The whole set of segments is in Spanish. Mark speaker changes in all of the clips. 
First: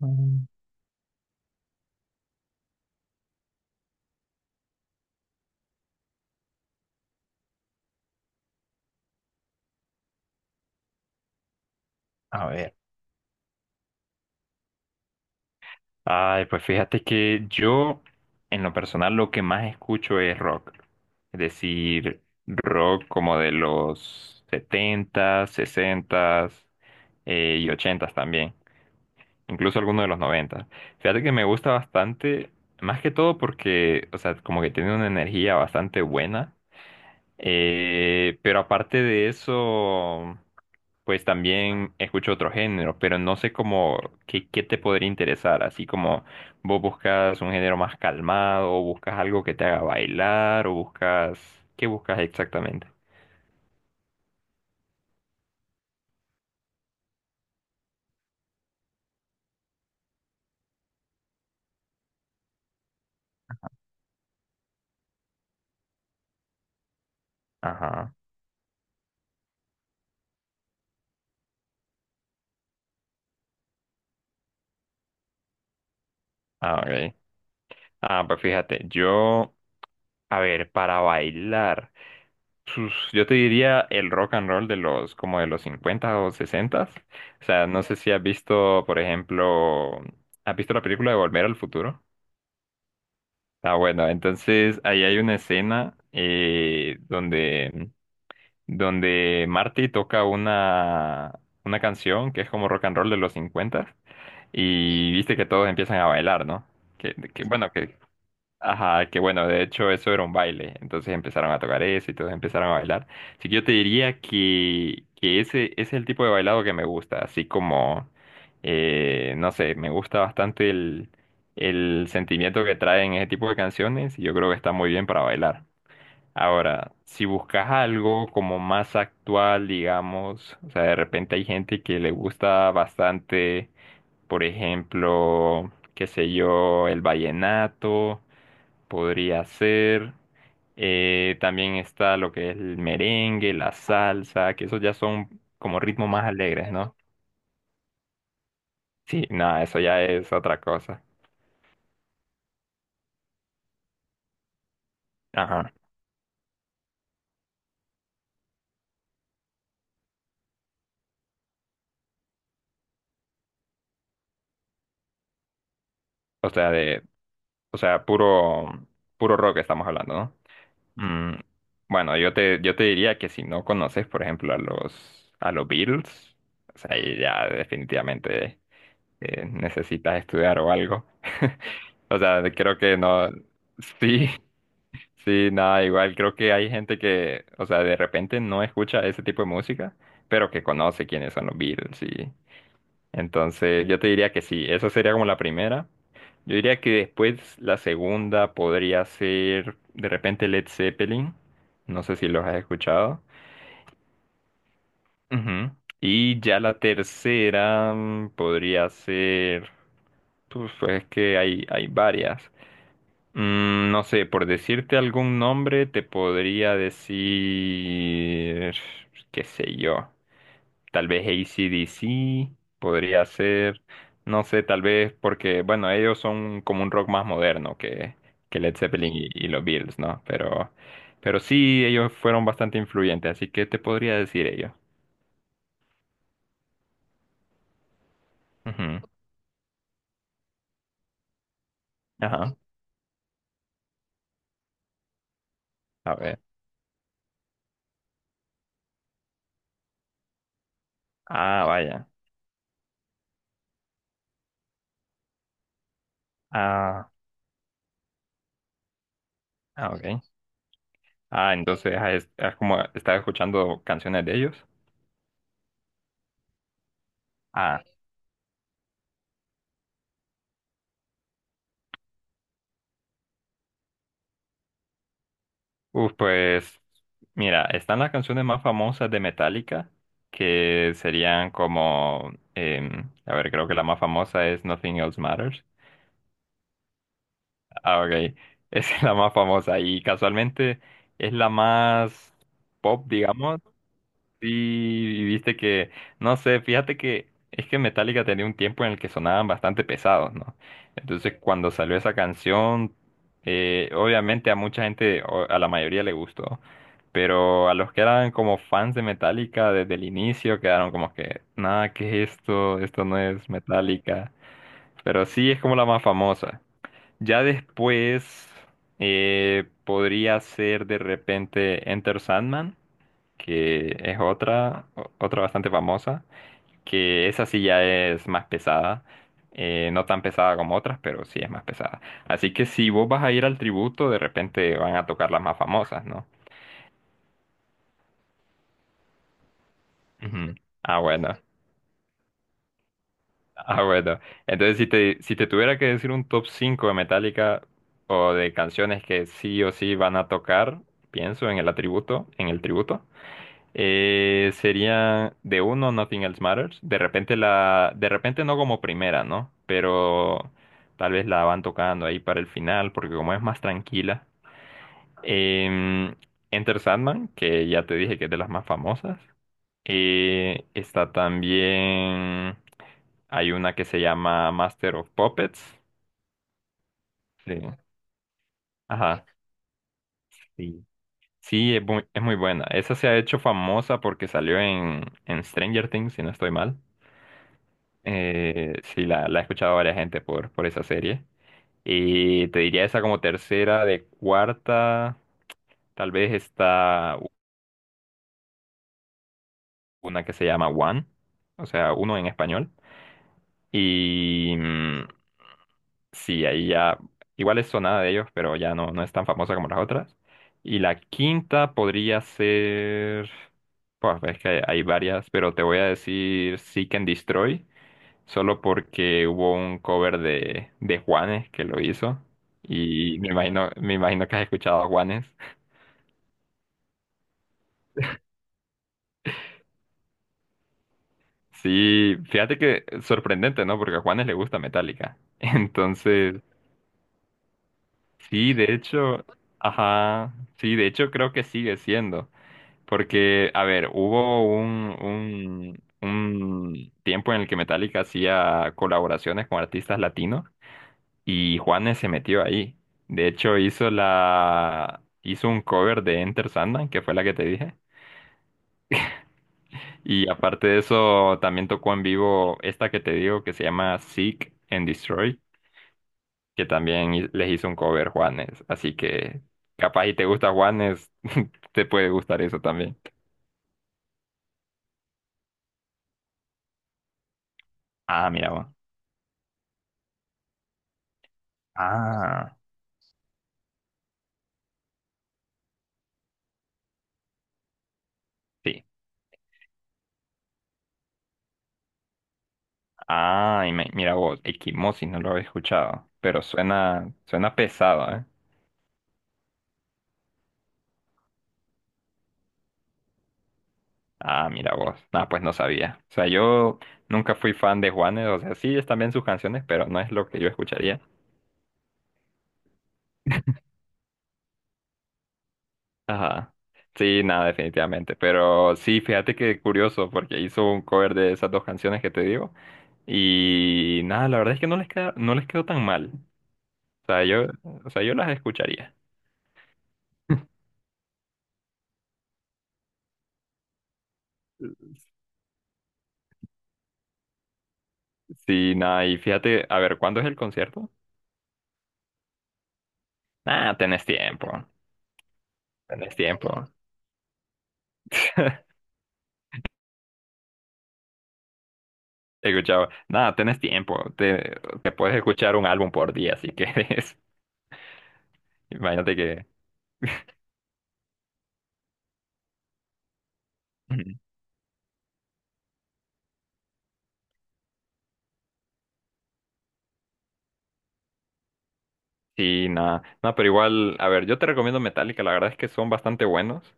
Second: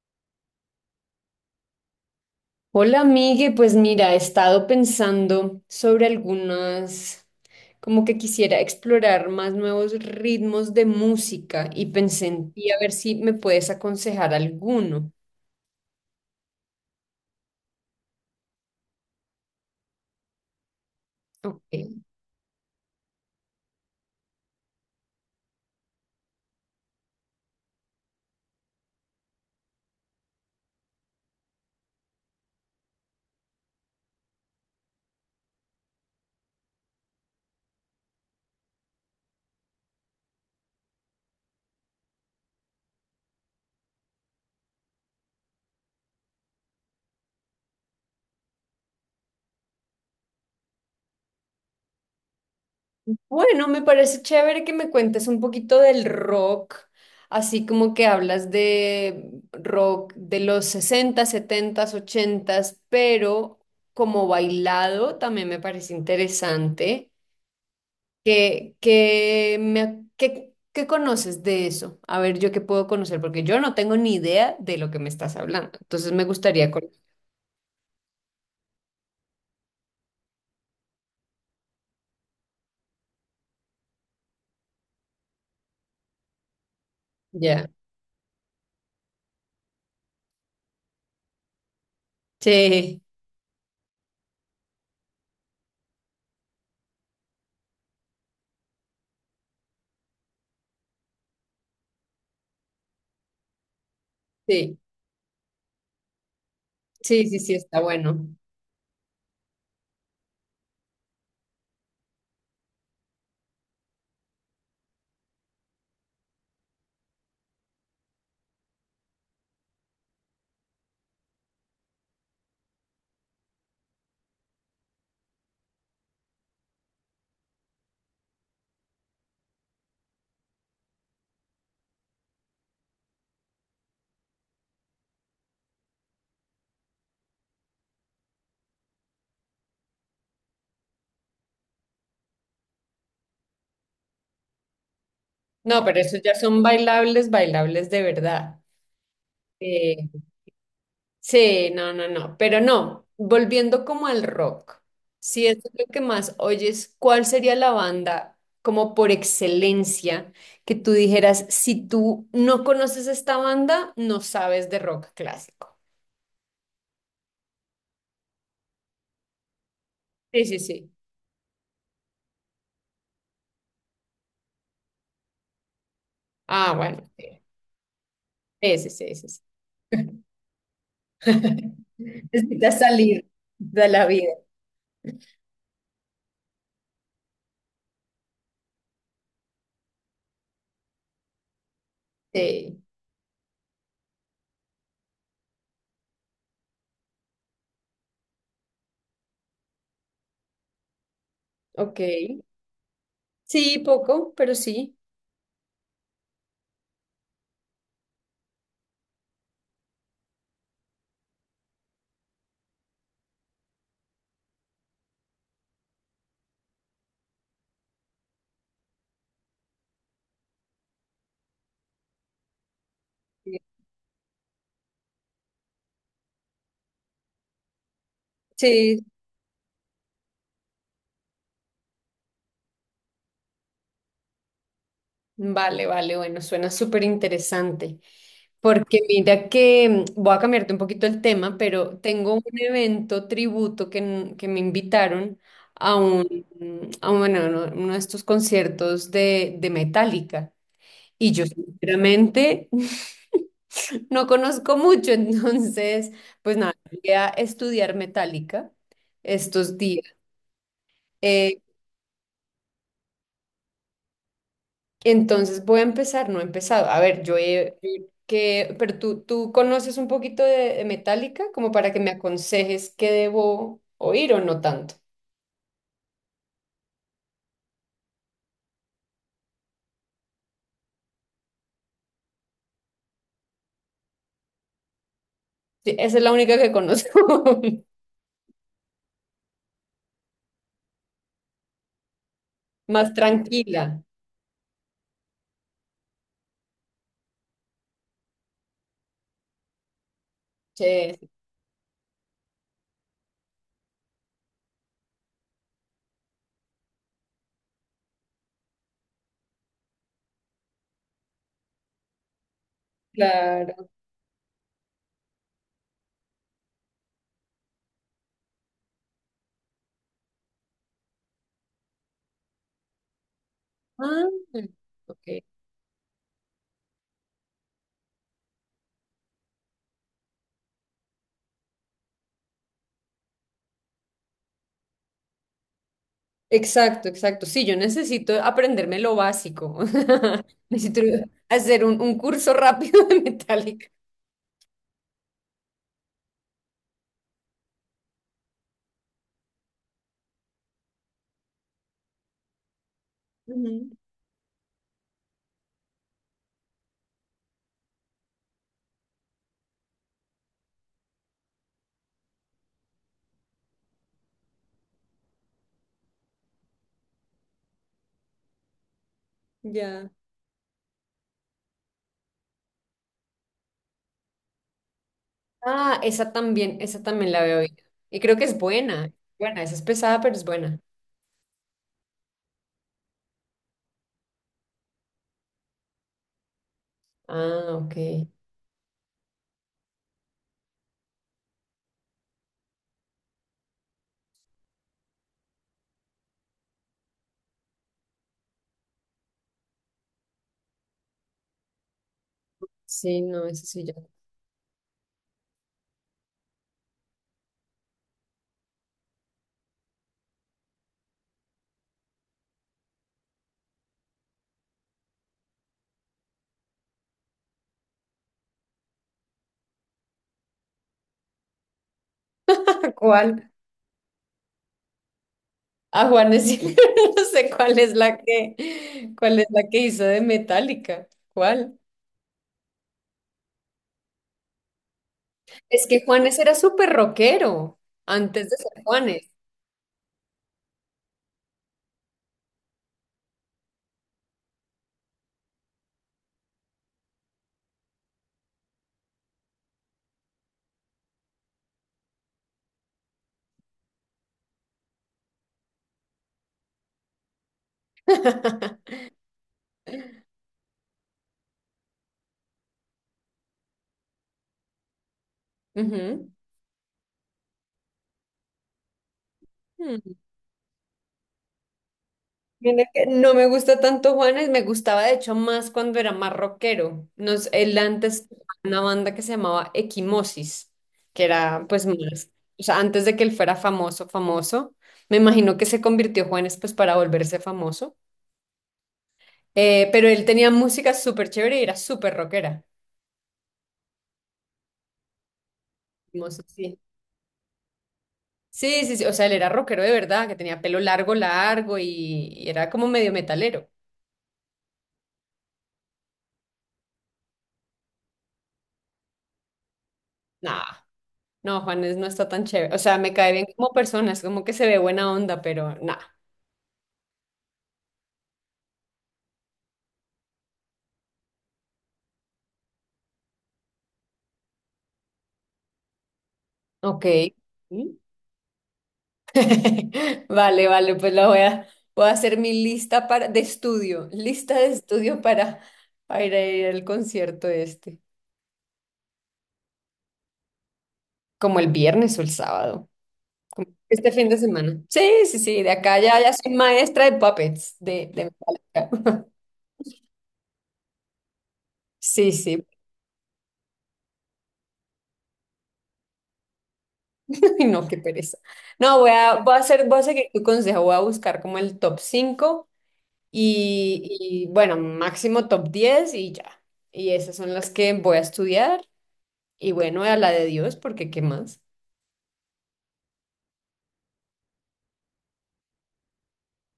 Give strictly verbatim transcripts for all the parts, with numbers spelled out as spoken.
Speaker 1: Mm,
Speaker 2: Hola, Migue. Pues mira, he estado pensando sobre algunas, como que quisiera explorar más nuevos ritmos de música y pensé
Speaker 1: A
Speaker 2: en ti
Speaker 1: ver.
Speaker 2: a ver si me puedes aconsejar alguno.
Speaker 1: Ay, pues fíjate que yo, en lo personal, lo que más escucho es rock. Es
Speaker 2: Ok.
Speaker 1: decir, rock como de los setentas, sesentas eh, y ochentas también. Incluso algunos de los noventas. Fíjate que me gusta bastante, más que todo porque, o sea, como que tiene una energía bastante buena. Eh, pero aparte de eso. Pues también escucho otro género, pero no sé cómo, qué, qué te podría interesar, así como vos buscas un género más calmado, o buscas algo que te haga bailar, o buscas, ¿qué buscas exactamente?
Speaker 2: Bueno, me parece chévere que me cuentes un poquito del rock, así como que hablas de rock de los sesenta, setenta, ochenta, pero como bailado también me parece interesante.
Speaker 1: Ajá,
Speaker 2: ¿Qué, qué me, qué, qué conoces de eso? A ver, yo qué puedo conocer, porque yo no tengo ni idea de lo que me estás hablando. Entonces me gustaría
Speaker 1: ah,
Speaker 2: conocer.
Speaker 1: ok. Ah, pues fíjate, yo, a ver, para bailar, sus- yo te diría el rock and roll de los, como de los cincuenta o sesenta. O sea,
Speaker 2: Ya.
Speaker 1: no sé si has visto, por ejemplo, ¿has visto la película de Volver al Futuro?
Speaker 2: Sí,
Speaker 1: Ah, bueno, entonces ahí hay una escena eh, donde, donde Marty toca una, una canción que es como rock and roll de los cincuenta,
Speaker 2: sí,
Speaker 1: y viste que todos empiezan a bailar, ¿no? Que,
Speaker 2: sí, sí,
Speaker 1: que,
Speaker 2: sí,
Speaker 1: bueno,
Speaker 2: está
Speaker 1: que,
Speaker 2: bueno.
Speaker 1: ajá, que bueno, de hecho eso era un baile, entonces empezaron a tocar eso y todos empezaron a bailar. Así que yo te diría que, que ese, ese es el tipo de bailado que me gusta, así como, eh, no sé, me gusta bastante el, el sentimiento que traen ese tipo de canciones y yo creo que está muy bien para bailar. Ahora, si buscas algo como más actual, digamos, o sea, de repente hay gente que le gusta bastante, por ejemplo, qué sé yo, el vallenato podría ser. Eh, también está lo que es el merengue, la salsa, que esos ya son como
Speaker 2: No, pero
Speaker 1: ritmos
Speaker 2: esos
Speaker 1: más
Speaker 2: ya son
Speaker 1: alegres, ¿no?
Speaker 2: bailables, bailables de verdad.
Speaker 1: Sí, nada, eso ya
Speaker 2: Eh,
Speaker 1: es otra cosa.
Speaker 2: Sí, no, no, no, pero no, volviendo como al rock, si es
Speaker 1: Ajá.
Speaker 2: lo que más oyes, ¿cuál sería la banda como por excelencia que tú dijeras, si tú no conoces esta banda, no sabes de rock clásico?
Speaker 1: O sea, de, o sea, puro, puro rock estamos hablando, ¿no?
Speaker 2: Sí, sí, sí.
Speaker 1: Mm, bueno, yo te, yo te diría que si no conoces, por ejemplo, a los, a los Beatles,
Speaker 2: Ah,
Speaker 1: o sea,
Speaker 2: bueno,
Speaker 1: ahí
Speaker 2: sí,
Speaker 1: ya definitivamente
Speaker 2: sí, sí, sí. sí.
Speaker 1: eh, necesitas estudiar o algo. O sea, creo
Speaker 2: Necesitas
Speaker 1: que
Speaker 2: salir
Speaker 1: no,
Speaker 2: de la
Speaker 1: sí.
Speaker 2: vida.
Speaker 1: Sí, nada, igual creo que hay gente que, o sea, de repente no escucha ese tipo de música, pero que conoce quiénes son los Beatles, y
Speaker 2: Sí,
Speaker 1: entonces yo te diría que sí, esa sería como la primera. Yo diría que después la segunda podría ser de repente Led Zeppelin,
Speaker 2: ok.
Speaker 1: no sé si los has escuchado.
Speaker 2: Sí, poco, pero sí.
Speaker 1: Ujú. Y ya la tercera mm, podría ser, pues, pues, es que hay, hay varias. Mm, no sé, por decirte algún nombre, te podría decir, qué sé yo, tal vez A C D C podría ser, no sé, tal vez porque, bueno, ellos son como un rock más moderno que, que Led
Speaker 2: Sí,
Speaker 1: Zeppelin y, y los Beatles, ¿no? Pero, pero sí, ellos fueron bastante influyentes, así que te podría decir ellos.
Speaker 2: vale, vale, bueno, suena súper interesante. Porque
Speaker 1: Ujú.
Speaker 2: mira que mm, voy a cambiarte un poquito el tema, pero tengo un
Speaker 1: Ajá,
Speaker 2: evento tributo que, n- que me invitaron a
Speaker 1: a ver.
Speaker 2: un, mm, a un- bueno, uno uno de estos conciertos de, de Metallica. Y yo
Speaker 1: Ah, vaya.
Speaker 2: sinceramente no conozco mucho, entonces, pues nada,
Speaker 1: Ah,
Speaker 2: voy a estudiar Metallica estos
Speaker 1: ah,
Speaker 2: días.
Speaker 1: ok. Ah,
Speaker 2: Eh,
Speaker 1: entonces has, has como estás escuchando canciones de ellos.
Speaker 2: Entonces voy a empezar, no he empezado. A ver, yo he...
Speaker 1: Ah,
Speaker 2: yo Que, pero tú, tú conoces un poquito de, de Metallica como para que me aconsejes qué debo oír o no tanto.
Speaker 1: uf, pues mira, están las canciones más famosas de Metallica, que serían como, em, a ver, creo que la más famosa es Nothing Else Matters.
Speaker 2: Sí, esa es la única que conozco.
Speaker 1: Ah, ok, esa es la más famosa y casualmente es la más pop,
Speaker 2: Más
Speaker 1: digamos.
Speaker 2: tranquila.
Speaker 1: Sí, y viste que, no sé, fíjate que es que Metallica tenía un tiempo en el que sonaban bastante pesados, ¿no?
Speaker 2: Sí, sí,
Speaker 1: Entonces cuando salió esa canción, eh, obviamente a mucha gente, o a la mayoría le gustó, pero a los que eran como fans de Metallica desde el inicio quedaron como que, nada, ¿qué es esto? Esto no es
Speaker 2: claro.
Speaker 1: Metallica. Pero sí es como la más famosa. Ya después eh, podría ser de repente Enter Sandman, que es
Speaker 2: Ah,
Speaker 1: otra, o-
Speaker 2: ok.
Speaker 1: otra bastante famosa, que esa sí ya es más pesada, eh, no tan pesada como otras, pero sí es más pesada. Así que si vos vas a ir al tributo, de repente van a tocar las más famosas, ¿no?
Speaker 2: Exacto, exacto. Sí, yo necesito aprenderme lo básico.
Speaker 1: Ujú. Ah,
Speaker 2: Necesito
Speaker 1: bueno,
Speaker 2: hacer un, un curso rápido de
Speaker 1: ah,
Speaker 2: Metallica.
Speaker 1: bueno. Entonces, si te, si te tuviera que decir un top cinco de Metallica o de canciones que sí o sí van a tocar, pienso en el atributo, en el tributo.
Speaker 2: Ujú,
Speaker 1: Eh, sería de uno, Nothing Else Matters. De repente la, de repente no como primera, ¿no? Pero tal vez la van tocando ahí para el final, porque como es más tranquila. Em, Enter Sandman, que ya te dije que es de las más famosas.
Speaker 2: ya.
Speaker 1: Eh, está también, hay una que se llama Master of Puppets.
Speaker 2: Ah, esa también, esa también la
Speaker 1: Sí.
Speaker 2: veo bien. Y creo que es buena.
Speaker 1: Ajá.
Speaker 2: Buena, esa es pesada, pero es buena.
Speaker 1: Sí. Sí, es muy, es muy buena. Esa se ha hecho famosa porque salió en, en Stranger Things, si no estoy mal.
Speaker 2: Ah, ok.
Speaker 1: Eh, sí, la, la he escuchado a varias gente por, por esa serie. Y te diría esa como tercera, de cuarta, tal vez está una que se llama One, o sea, uno en español.
Speaker 2: Sí, no, esa sí ya.
Speaker 1: Y mm, sí, ahí ya, igual es sonada de ellos, pero ya no, no es tan famosa como las otras. Y la quinta podría ser, pues es que hay varias, pero te voy a decir Seek and Destroy. Solo porque hubo un cover de, de Juanes que lo hizo. Y me
Speaker 2: ¿Cuál?
Speaker 1: imagino, me imagino que has escuchado a Juanes.
Speaker 2: A Juanes, sí. No sé cuál es la que, cuál es la que hizo de Metallica. ¿Cuál?
Speaker 1: Sí, fíjate que sorprendente, ¿no? Porque a Juanes le gusta Metallica.
Speaker 2: Es que
Speaker 1: Entonces,
Speaker 2: Juanes era súper rockero antes
Speaker 1: sí,
Speaker 2: de
Speaker 1: de
Speaker 2: ser
Speaker 1: hecho,
Speaker 2: Juanes.
Speaker 1: ajá, sí, de hecho creo que sigue siendo. Porque, a ver, hubo un, un, un tiempo en el que Metallica hacía colaboraciones con artistas latinos. Y Juanes se metió ahí. De hecho, hizo la hizo un cover de Enter Sandman, que fue la que te dije. Y aparte de eso, también tocó en vivo esta que te digo que se llama Seek and Destroy, que también hi- les hizo un cover Juanes. Así que capaz
Speaker 2: Ujú.
Speaker 1: y te gusta Juanes, te puede gustar eso
Speaker 2: Mira
Speaker 1: también.
Speaker 2: que no me gusta tanto Juanes, me gustaba de hecho más cuando era más rockero. Nos, él antes
Speaker 1: Ah,
Speaker 2: tenía
Speaker 1: mira vos.
Speaker 2: una banda que se llamaba Equimosis, que era pues más,
Speaker 1: Ah,
Speaker 2: o sea, antes de que él fuera famoso, famoso, me imagino que se convirtió Juanes pues para volverse famoso.
Speaker 1: sí.
Speaker 2: Eh, pero él tenía música súper chévere y era súper rockera.
Speaker 1: Ah, y me- mira vos, Equimosis no lo había escuchado, pero
Speaker 2: Equimosis, sí.
Speaker 1: suena suena pesado, ¿eh?
Speaker 2: Sí, sí, sí, o sea, él era rockero de verdad, que tenía pelo largo, largo y, y era como medio metalero.
Speaker 1: Ah, mira vos. Ah, pues no sabía. O sea, yo nunca fui fan de Juanes. O sea, sí están bien sus canciones, pero no es lo que yo
Speaker 2: Nah.
Speaker 1: escucharía.
Speaker 2: No, Juanes no está tan chévere. O sea, me cae bien como persona, es como que se ve buena onda, pero nada.
Speaker 1: Ajá. Sí, nada, definitivamente. Pero sí, fíjate que curioso, porque hizo un cover de esas dos canciones que te digo. Y nada, la verdad es que no les queda, no les quedó tan mal.
Speaker 2: Ok.
Speaker 1: O sea, yo, o
Speaker 2: ¿Mm?
Speaker 1: sea, yo las escucharía.
Speaker 2: Vale, vale, pues la voy a, voy a hacer mi lista para, de estudio, lista de estudio para, para ir a ir al concierto este,
Speaker 1: Sí, nada, y fíjate, a ver, ¿cuándo es el concierto?
Speaker 2: como el viernes o el sábado, como
Speaker 1: Ah, tenés
Speaker 2: este fin de
Speaker 1: tiempo.
Speaker 2: semana. Sí, sí, sí, de acá
Speaker 1: Tenés
Speaker 2: ya, ya soy
Speaker 1: tiempo.
Speaker 2: maestra de puppets, de, de Metallica. Sí, sí.
Speaker 1: Escuchaba, nada, tenés tiempo, te, te puedes escuchar un álbum por día si quieres.
Speaker 2: Ay, no, qué pereza. No, voy
Speaker 1: Imagínate
Speaker 2: a,
Speaker 1: que...
Speaker 2: voy a hacer, voy a seguir tu consejo, voy a buscar como el top cinco. Y, y, bueno, máximo top diez y ya. Y esas son las que voy a estudiar. Y bueno, a la de Dios, porque ¿qué más?
Speaker 1: Sí, nada, no, pero igual, a ver, yo te recomiendo Metallica, la verdad es que son bastante buenos,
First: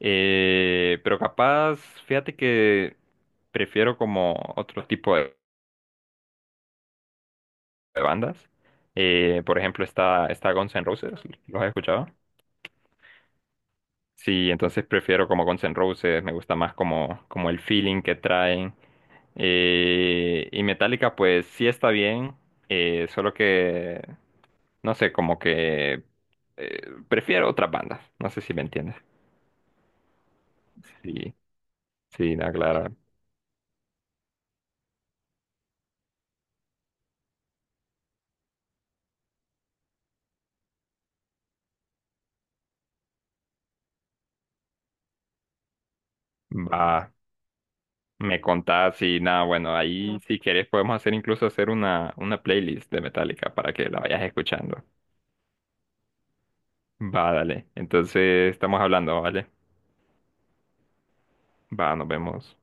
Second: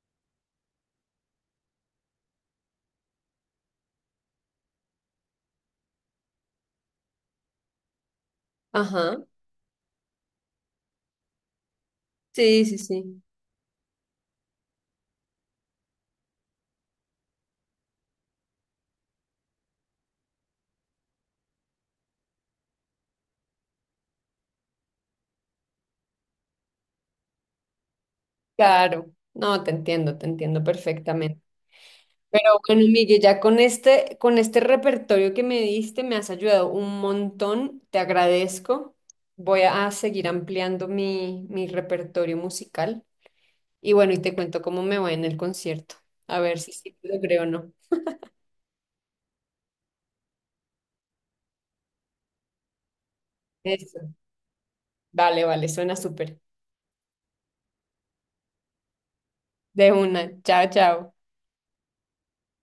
Speaker 1: eh, pero capaz, fíjate que prefiero como otro tipo de, de bandas.
Speaker 2: Ajá.
Speaker 1: Eh, por ejemplo, está, está Guns N' Roses, ¿los has escuchado?
Speaker 2: Sí, sí, sí.
Speaker 1: Sí, entonces prefiero como Guns N' Roses, me gusta más como, como el feeling que traen. Eh, y Metallica, pues sí está bien, eh, solo que, no sé, como que eh, prefiero otras bandas. No sé si me entiendes.
Speaker 2: Claro. No, te entiendo, te entiendo
Speaker 1: Sí,
Speaker 2: perfectamente.
Speaker 1: sí,
Speaker 2: Pero
Speaker 1: nada,
Speaker 2: bueno,
Speaker 1: claro.
Speaker 2: Miguel, ya con este, con este repertorio que me diste, me has ayudado un montón. Te agradezco. Voy a seguir ampliando mi, mi repertorio musical. Y bueno, y te cuento cómo me va en el concierto. A ver si sí
Speaker 1: Va,
Speaker 2: logré o no.
Speaker 1: me contás y nada, bueno, ahí si querés podemos hacer incluso hacer una, una playlist de Metallica para que
Speaker 2: Eso.
Speaker 1: la vayas escuchando.
Speaker 2: Vale, vale, suena súper.
Speaker 1: Va, dale. Entonces estamos hablando, ¿vale?
Speaker 2: De una. Chao, chao.
Speaker 1: Va, nos vemos.